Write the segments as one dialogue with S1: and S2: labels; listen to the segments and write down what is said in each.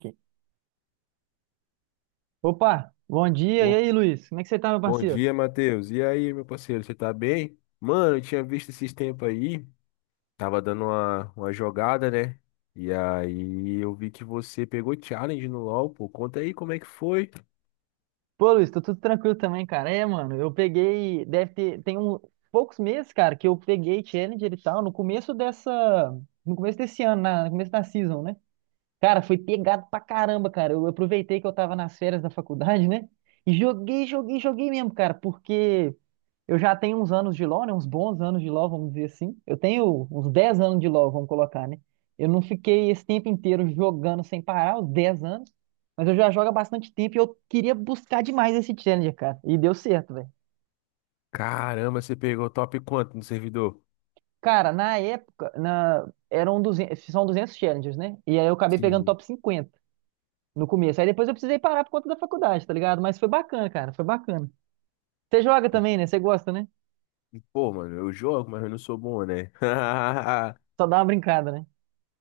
S1: Aqui. Opa, bom dia. E
S2: Ô,
S1: aí, Luiz? Como é que você tá, meu
S2: bom
S1: parceiro?
S2: dia, Matheus. E aí, meu parceiro, você tá bem? Mano, eu tinha visto esses tempos aí, tava dando uma jogada, né? E aí eu vi que você pegou challenge no LoL, pô. Conta aí como é que foi.
S1: Pô, Luiz, tô tudo tranquilo também, cara. É, mano, eu peguei, deve ter, tem um, poucos meses, cara, que eu peguei Challenger e tal, no começo desse ano, no começo da season, né? Cara, foi pegado pra caramba, cara. Eu aproveitei que eu tava nas férias da faculdade, né? E joguei, joguei, joguei mesmo, cara, porque eu já tenho uns anos de LoL, né? Uns bons anos de LoL, vamos dizer assim. Eu tenho uns 10 anos de LoL, vamos colocar, né? Eu não fiquei esse tempo inteiro jogando sem parar, os 10 anos, mas eu já jogo há bastante tempo e eu queria buscar demais esse challenger, cara. E deu certo, velho.
S2: Caramba, você pegou top quanto no servidor?
S1: Cara, na época, eram 200, são 200 challengers, né? E aí eu acabei pegando
S2: Sim.
S1: top 50. No começo. Aí depois eu precisei parar por conta da faculdade, tá ligado? Mas foi bacana, cara, foi bacana. Você joga também, né? Você gosta, né?
S2: Pô, mano, eu jogo, mas eu não sou bom, né?
S1: Só dá uma brincada, né?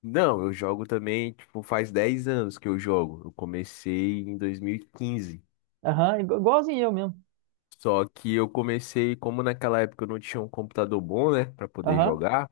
S2: Não, eu jogo também, tipo, faz 10 anos que eu jogo. Eu comecei em 2015.
S1: Aham, igualzinho eu mesmo.
S2: Só que eu comecei, como naquela época eu não tinha um computador bom, né, para poder
S1: Aham.
S2: jogar,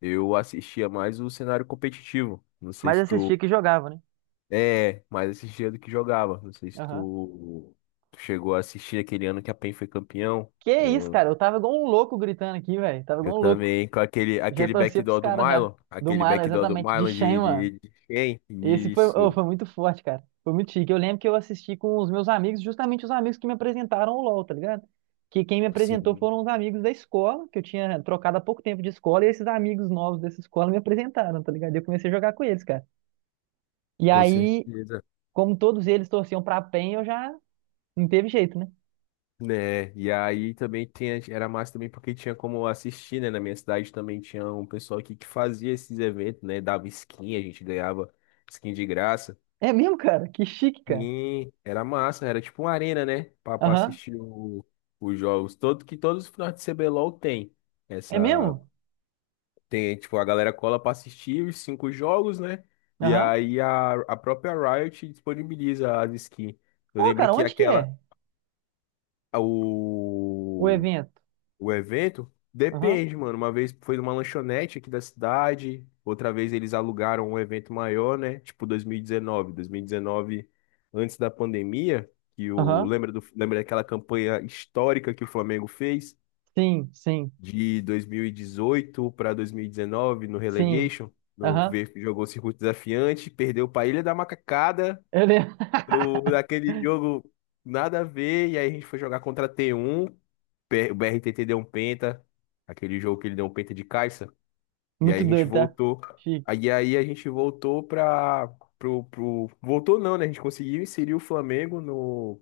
S2: eu assistia mais o cenário competitivo. Não sei
S1: Mas
S2: se
S1: assistia que jogava, né?
S2: mais assistia do que jogava. Não sei se
S1: Aham.
S2: tu chegou a assistir aquele ano que a PEN foi campeão
S1: Que isso,
S2: com
S1: cara? Eu tava igual um louco gritando aqui, velho. Tava
S2: eu
S1: igual um louco.
S2: também com aquele
S1: Já
S2: aquele
S1: torcia pros
S2: backdoor do
S1: caras já.
S2: Milo,
S1: Do
S2: aquele
S1: Milo,
S2: backdoor do
S1: exatamente. De
S2: Milo
S1: Shen,
S2: de
S1: mano.
S2: de, de quem?
S1: Esse foi, oh,
S2: Isso.
S1: foi muito forte, cara. Foi muito chique. Eu lembro que eu assisti com os meus amigos, justamente os amigos que me apresentaram o LoL, tá ligado? Que quem me apresentou
S2: Sim,
S1: foram os amigos da escola, que eu tinha trocado há pouco tempo de escola, e esses amigos novos dessa escola me apresentaram, tá ligado? E eu comecei a jogar com eles, cara. E
S2: com
S1: aí,
S2: certeza.
S1: como todos eles torciam pra PEN, eu já não teve jeito, né?
S2: Né, e aí também tinha, era massa também porque tinha como assistir, né? Na minha cidade também tinha um pessoal aqui que fazia esses eventos, né? Dava skin, a gente ganhava skin de graça.
S1: É mesmo, cara? Que chique, cara.
S2: E era massa, era tipo uma arena, né? Pra
S1: Aham.
S2: assistir os jogos. Que todos os finais de CBLOL tem.
S1: É
S2: Essa.
S1: mesmo?
S2: Tem, tipo, a galera cola pra assistir os cinco jogos, né? E
S1: Aham.
S2: aí a própria Riot disponibiliza as skins. Eu
S1: Ô,
S2: lembro
S1: cara,
S2: que
S1: onde que
S2: aquela.
S1: é o
S2: O.
S1: evento?
S2: O evento?
S1: Aham.
S2: Depende, mano. Uma vez foi numa lanchonete aqui da cidade, outra vez eles alugaram um evento maior, né? Tipo dois mil e dezenove. Dois mil e 2019, antes da pandemia, que o.
S1: Aham.
S2: Lembra daquela campanha histórica que o Flamengo fez?
S1: Sim, sim,
S2: De 2018 para 2019, no
S1: sim.
S2: Relegation? No
S1: Aham.
S2: ver jogou circuito desafiante, perdeu para Ilha da Macacada
S1: Eu lembro.
S2: daquele jogo nada a ver. E aí a gente foi jogar contra a T1. O BRTT deu um penta. Aquele jogo que ele deu um penta de caixa. E aí
S1: Muito
S2: a gente
S1: doido, tá?
S2: voltou.
S1: Chique.
S2: Aí a gente voltou pra. Voltou não, né? A gente conseguiu inserir o Flamengo no,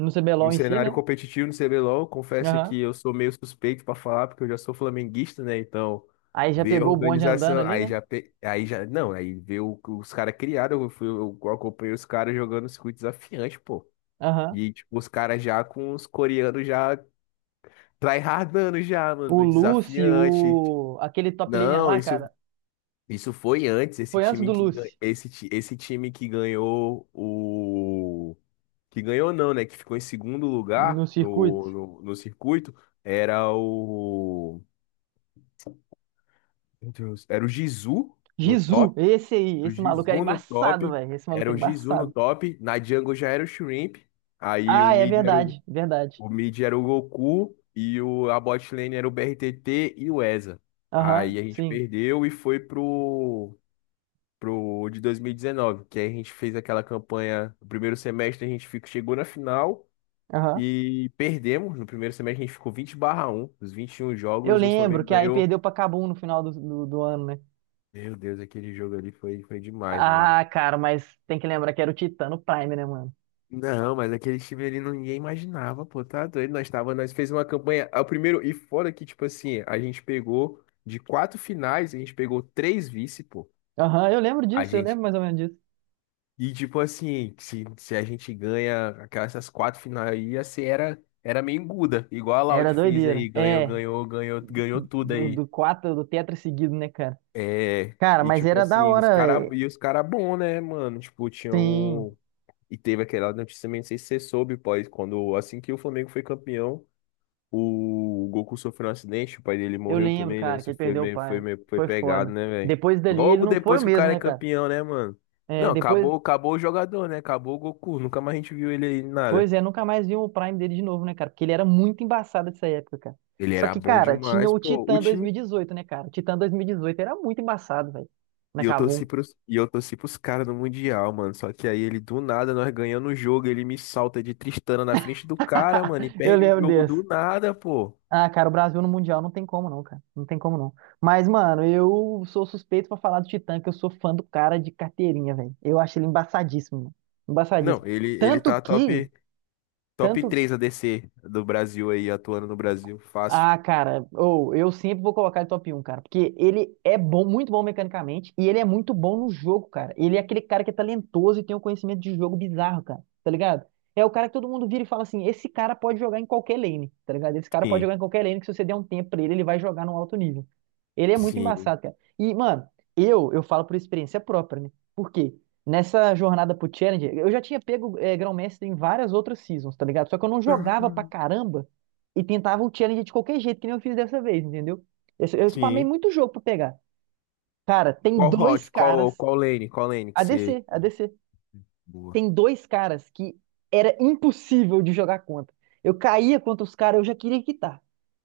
S1: No CBLOL
S2: no
S1: em si, né?
S2: cenário competitivo no CBLOL. Confesso
S1: Aham.
S2: que eu sou meio suspeito pra falar, porque eu já sou flamenguista, né? Então,
S1: Aí já
S2: ver a
S1: pegou o bonde andando
S2: organização.
S1: ali,
S2: Aí
S1: né?
S2: já. Aí já. Não, aí ver os caras criaram. Eu acompanhei os caras jogando circuito desafiante, pô.
S1: Aham.
S2: E, tipo, os caras já com os coreanos já tryhardando já, mano,
S1: O
S2: no
S1: Lucy,
S2: desafiante.
S1: aquele top laner
S2: Não,
S1: lá,
S2: isso,
S1: cara,
S2: isso foi antes, esse
S1: foi antes
S2: time
S1: do
S2: que,
S1: Lucy,
S2: esse, esse time que ganhou o... Que ganhou não, né? Que ficou em segundo lugar
S1: no circuito.
S2: no circuito. Era o... Meu Deus, era o Jizu no
S1: Jizu,
S2: top.
S1: esse aí,
S2: Era o
S1: esse maluco era
S2: Jizu no
S1: embaçado,
S2: top.
S1: velho. Esse maluco
S2: Era
S1: era
S2: o Jizu no
S1: embaçado.
S2: top. Na jungle já era o Shrimp. Aí o
S1: Ah, é
S2: mid era o
S1: verdade, verdade.
S2: O mid era o Goku e o, a bot lane era o BRTT e o EZA. Aí
S1: Aham,
S2: a gente
S1: sim.
S2: perdeu e foi pro, de 2019, que aí a gente fez aquela campanha. No primeiro semestre a gente ficou, chegou na final
S1: Aham.
S2: e perdemos. No primeiro semestre a gente ficou 20 barra 1. Os 21
S1: Eu
S2: jogos o
S1: lembro
S2: Flamengo
S1: que aí
S2: ganhou.
S1: perdeu pra Kabum no final do ano, né?
S2: Meu Deus, aquele jogo ali foi, demais, mano.
S1: Ah, cara, mas tem que lembrar que era o Titano Prime, né, mano?
S2: Não, mas aquele time ali ninguém imaginava, pô, tá doido. Nós tava, nós fez uma campanha, é o primeiro, e fora que, tipo assim, a gente pegou de quatro finais, a gente pegou três vice, pô.
S1: Aham, eu lembro
S2: A
S1: disso, eu
S2: gente,
S1: lembro mais ou menos disso.
S2: e tipo assim, se a gente ganha aquelas essas quatro finais aí, ia ser, era, era meio enguda, igual a Laude
S1: Era
S2: fez
S1: doideira.
S2: aí, ganhou,
S1: É,
S2: ganhou, ganhou, ganhou tudo
S1: do,
S2: aí.
S1: do quatro, do tetra seguido, né, cara?
S2: É,
S1: Cara,
S2: e
S1: mas
S2: tipo
S1: era da
S2: assim, os
S1: hora,
S2: cara,
S1: velho.
S2: e os cara bom, né, mano? Tipo,
S1: Sim,
S2: tinham e teve aquela notícia também, não sei se você soube, pô, quando, assim que o Flamengo foi campeão. O Goku sofreu um acidente, o pai dele
S1: eu
S2: morreu
S1: lembro,
S2: também, né?
S1: cara, que
S2: Isso
S1: ele
S2: foi
S1: perdeu o
S2: meio,
S1: pai.
S2: foi
S1: Foi
S2: pegado,
S1: foda.
S2: né, velho?
S1: Depois dali ele
S2: Logo
S1: não foi
S2: depois
S1: o
S2: que o
S1: mesmo,
S2: cara é
S1: né, cara?
S2: campeão, né, mano?
S1: É,
S2: Não,
S1: depois,
S2: acabou o jogador, né? Acabou o Goku. Nunca mais a gente viu ele aí, nada.
S1: pois é, nunca mais vi o Prime dele de novo, né, cara? Porque ele era muito embaçado dessa época, cara.
S2: Ele
S1: Só
S2: era
S1: que,
S2: bom
S1: cara, tinha
S2: demais,
S1: o
S2: pô. O
S1: Titã dois mil e
S2: time.
S1: dezoito né, cara? O Titã 2018 era muito embaçado, velho. Na Kabum.
S2: E eu torci pros caras no Mundial, mano. Só que aí ele, do nada, nós ganhando o jogo, ele me salta de Tristana na frente do cara, mano, e
S1: Eu
S2: perde o
S1: lembro
S2: jogo
S1: desse.
S2: do nada, pô.
S1: Ah, cara, o Brasil no Mundial não tem como não, cara. Não tem como não. Mas, mano, eu sou suspeito pra falar do Titã, que eu sou fã do cara de carteirinha, velho. Eu acho ele embaçadíssimo, mano.
S2: Não,
S1: Embaçadíssimo.
S2: ele
S1: Tanto
S2: tá
S1: que,
S2: top, top
S1: tanto
S2: 3 ADC do Brasil aí, atuando no Brasil. Fácil.
S1: Ah, cara, ou eu sempre vou colocar ele top 1, cara, porque ele é bom, muito bom mecanicamente e ele é muito bom no jogo, cara. Ele é aquele cara que é talentoso e tem um conhecimento de jogo bizarro, cara, tá ligado? É o cara que todo mundo vira e fala assim: esse cara pode jogar em qualquer lane, tá ligado? Esse cara pode
S2: Sim.
S1: jogar em qualquer lane que se você der um tempo pra ele, ele vai jogar num alto nível. Ele é muito
S2: Sim.
S1: embaçado, cara. E, mano, eu falo por experiência própria, né? Por quê? Nessa jornada pro Challenger, eu já tinha pego Grão-Mestre em várias outras seasons, tá ligado? Só que eu não jogava pra
S2: Aham.
S1: caramba e tentava o challenge de qualquer jeito, que nem eu fiz dessa vez, entendeu? Eu spamei
S2: Sim.
S1: muito jogo pra pegar. Cara, tem dois caras.
S2: Qual lane
S1: A
S2: que você,
S1: ADC, ADC.
S2: boa.
S1: Tem dois caras que era impossível de jogar contra. Eu caía contra os caras, eu já queria quitar.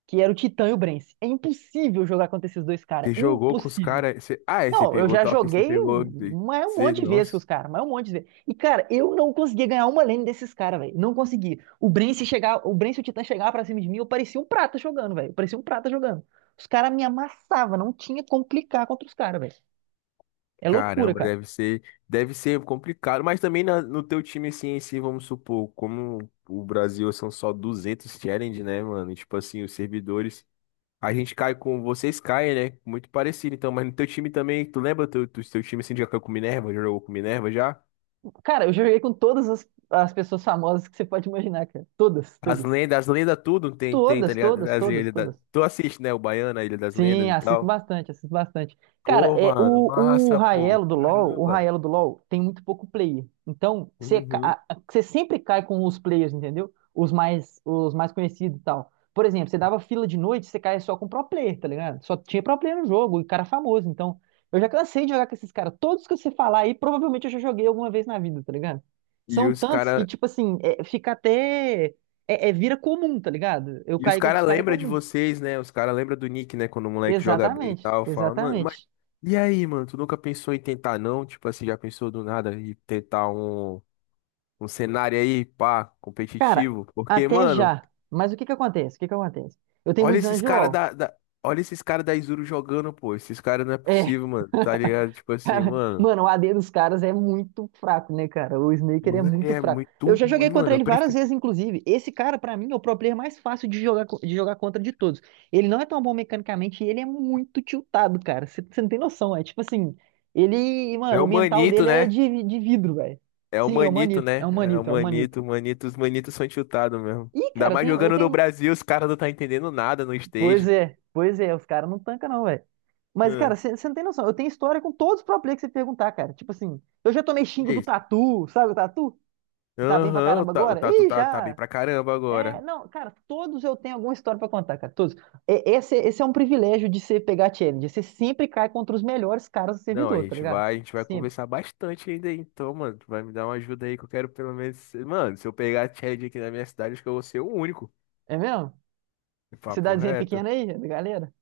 S1: Que era o Titã e o Brence. É impossível jogar contra esses dois caras.
S2: Você jogou com os
S1: Impossível.
S2: caras? Você... Ah, é, você
S1: Não, eu
S2: pegou
S1: já
S2: top, você
S1: joguei
S2: pegou.
S1: mas é um
S2: Você...
S1: monte de vezes com os
S2: Nossa,
S1: caras, mas é um monte de vezes. E, cara, eu não conseguia ganhar uma lane desses caras, velho. Não consegui. O Bren, chegar, o Bren, se o Titã chegava pra cima de mim, eu parecia um prata jogando, velho. Eu parecia um prata jogando. Os caras me amassavam, não tinha como clicar contra os caras, velho. É loucura,
S2: caramba,
S1: cara.
S2: deve ser complicado. Mas também no teu time, assim, em si, vamos supor, como o Brasil são só 200 challenge, né, mano? E, tipo assim, os servidores. A gente cai com. Vocês caem, né? Muito parecido, então. Mas no teu time também, tu lembra do teu time assim, já caiu com Minerva? Já jogou com Minerva já?
S1: Cara, eu joguei com todas as, as pessoas famosas que você pode imaginar, cara. Todas, todas.
S2: As lendas tudo tem, tá
S1: Todas,
S2: ligado?
S1: todas,
S2: As
S1: todas,
S2: lendas
S1: todas.
S2: tu assiste, né? O Baiano, a Ilha das
S1: Sim,
S2: Lendas e
S1: assisto
S2: tal.
S1: bastante, assisto bastante. Cara,
S2: Pô,
S1: é,
S2: mano,
S1: o
S2: massa, pô.
S1: Raelo do LoL, o
S2: Caramba.
S1: Raelo do LoL tem muito pouco player. Então, você ca-
S2: Uhum.
S1: a- você sempre cai com os players, entendeu? Os mais conhecidos e tal. Por exemplo, você dava fila de noite, você caia só com pro player, tá ligado? Só tinha pro player no jogo, e cara famoso. Então, eu já cansei de jogar com esses caras. Todos que você falar aí, provavelmente eu já joguei alguma vez na vida, tá ligado?
S2: E
S1: São
S2: os
S1: tantos que,
S2: cara,
S1: tipo assim, é, fica até. É, é- vira comum, tá ligado? Eu
S2: e os
S1: cair contra
S2: cara
S1: os caras é
S2: lembra de
S1: comum.
S2: vocês, né? Os cara lembra do Nick, né? Quando o moleque joga bem e
S1: Exatamente,
S2: tal, fala, mano, mas
S1: exatamente.
S2: e aí, mano? Tu nunca pensou em tentar, não? Tipo assim, já pensou do nada em tentar um cenário aí, pá,
S1: Cara,
S2: competitivo? Porque,
S1: até
S2: mano,
S1: já. Mas o que que acontece? O que que acontece? Eu tenho
S2: olha
S1: muitos anos
S2: esses
S1: de
S2: cara
S1: LoL.
S2: da, da- olha esses cara da Izuru jogando, pô. Esses cara não é
S1: É,
S2: possível, mano. Tá ligado? Tipo assim,
S1: cara,
S2: mano.
S1: mano, o A d dos caras é muito fraco, né, cara? O Snaker é
S2: Mano, ele
S1: muito
S2: é
S1: fraco.
S2: muito
S1: Eu já
S2: ruim,
S1: joguei contra
S2: mano. Eu
S1: ele várias
S2: prefiro.
S1: vezes, inclusive. Esse cara, pra mim, é o pro player mais fácil de jogar, de jogar contra de todos. Ele não é tão bom mecanicamente e ele é muito tiltado, cara. Você não tem noção, é tipo assim, ele,
S2: É
S1: mano, o
S2: o
S1: mental
S2: Manito,
S1: dele é
S2: né?
S1: de vidro, velho.
S2: É o
S1: Sim, é um
S2: Manito,
S1: manito, é
S2: né?
S1: um
S2: É o
S1: manito, é um manito.
S2: Manito, Manito. Os Manitos são chutados mesmo.
S1: Ih,
S2: Ainda
S1: cara,
S2: mais
S1: eu
S2: jogando no
S1: tenho
S2: Brasil, os caras não tá entendendo nada no stage.
S1: Pois é, os caras não tancam não, velho. Mas, cara,
S2: Hã,
S1: você não tem noção, eu tenho história com todos os pro player que você perguntar, cara. Tipo assim, eu já tomei xingo
S2: que
S1: do
S2: isso?
S1: Tatu, sabe o Tatu? Que tá bem pra
S2: Aham,
S1: caramba
S2: O
S1: agora?
S2: Tatu
S1: Ih,
S2: tá, tá bem
S1: já!
S2: pra caramba
S1: É,
S2: agora.
S1: não, cara, todos eu tenho alguma história pra contar, cara, todos. É, esse é um privilégio de você pegar challenge, você sempre cai contra os melhores caras do
S2: Não,
S1: servidor, tá ligado?
S2: a gente vai
S1: Sempre.
S2: conversar bastante ainda, aí. Então, mano, tu vai me dar uma ajuda aí que eu quero pelo menos. Mano, se eu pegar a Chad aqui na minha cidade, acho que eu vou ser o único.
S1: É mesmo?
S2: Papo
S1: Cidadezinha
S2: reto.
S1: pequena aí, galera?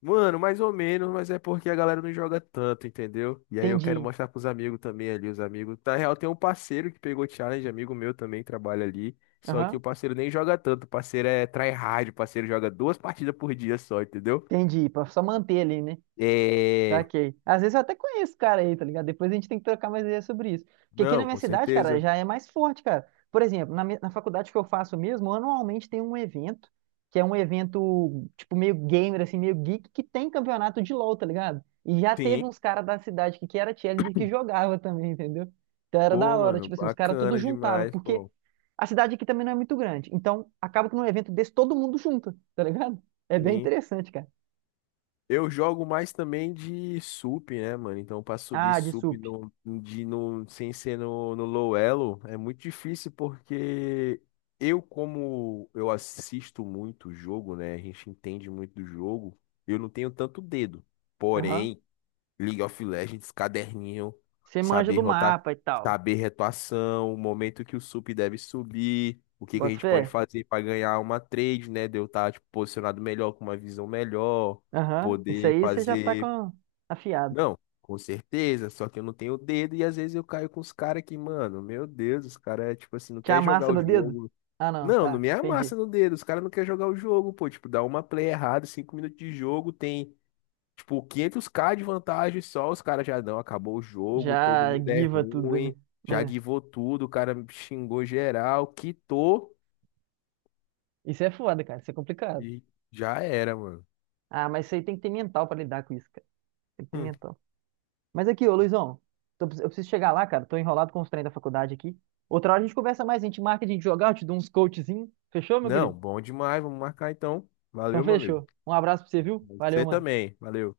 S2: Mano, mais ou menos, mas é porque a galera não joga tanto, entendeu? E aí eu quero
S1: Entendi.
S2: mostrar pros amigos também ali, os amigos. Na real, tem um parceiro que pegou challenge, amigo meu também trabalha ali. Só que
S1: Aham,
S2: o parceiro nem joga tanto, o parceiro é tryhard, o parceiro joga duas partidas por dia só, entendeu?
S1: entendi, pra só manter ali, né?
S2: É.
S1: Saquei. Às vezes eu até conheço o cara aí, tá ligado? Depois a gente tem que trocar mais ideias sobre isso. Porque aqui na
S2: Não,
S1: minha
S2: com
S1: cidade, cara,
S2: certeza.
S1: já é mais forte, cara. Por exemplo, na, mi- na faculdade que eu faço mesmo, anualmente tem um evento, que é um evento, tipo, meio gamer, assim, meio geek, que tem campeonato de LoL, tá ligado? E já teve
S2: Sim.
S1: uns caras da cidade que era challenger que jogava também, entendeu? Então era da
S2: Pô,
S1: hora,
S2: mano,
S1: tipo assim, os caras tudo
S2: bacana
S1: juntava,
S2: demais,
S1: porque
S2: pô.
S1: a cidade aqui também não é muito grande. Então acaba que num evento desse todo mundo junta, tá ligado? É bem
S2: Sim.
S1: interessante, cara.
S2: Eu jogo mais também de sup, né, mano? Então, pra subir
S1: Ah, de
S2: sup
S1: sup.
S2: no, de, no, sem ser no, no low elo é muito difícil porque eu, como eu assisto muito o jogo, né? A gente entende muito do jogo, eu não tenho tanto dedo.
S1: Aham.
S2: Porém. League of Legends, caderninho,
S1: Você manja
S2: saber
S1: do
S2: rotar,
S1: mapa e tal.
S2: saber retuação, o momento que o sup deve subir, o que que a
S1: Bota
S2: gente pode
S1: fé?
S2: fazer para ganhar uma trade, né? De eu estar tipo, posicionado melhor, com uma visão melhor,
S1: Aham. Isso
S2: poder
S1: aí você já tá
S2: fazer.
S1: com afiado.
S2: Não, com certeza, só que eu não tenho o dedo e às vezes eu caio com os caras que, mano, meu Deus, os caras, tipo assim, não
S1: Já
S2: quer jogar
S1: amassa
S2: o
S1: no dedo?
S2: jogo.
S1: Ah, não,
S2: Não, não
S1: tá.
S2: me amassa
S1: Entendi.
S2: no dedo, os caras não querem jogar o jogo, pô, tipo, dá uma play errada, cinco minutos de jogo, tem tipo, 500K de vantagem só, os caras já não, acabou o jogo, todo
S1: Já
S2: mundo é
S1: guiva tudo,
S2: ruim, já
S1: né? É.
S2: guivou tudo, o cara xingou geral, quitou
S1: Isso é foda, cara. Isso é complicado.
S2: e já era, mano.
S1: Ah, mas isso aí tem que ter mental pra lidar com isso, cara. Tem que ter
S2: Hum.
S1: mental. Mas aqui, ô Luizão, eu preciso chegar lá, cara. Tô enrolado com os treinos da faculdade aqui. Outra hora a gente conversa mais, a gente marca de jogar, eu te dou uns coachzinho. Fechou, meu
S2: Não,
S1: querido?
S2: bom demais, vamos marcar então.
S1: Então
S2: Valeu, meu amigo.
S1: fechou. Um abraço pra você, viu? Valeu,
S2: Você
S1: mano.
S2: também, valeu.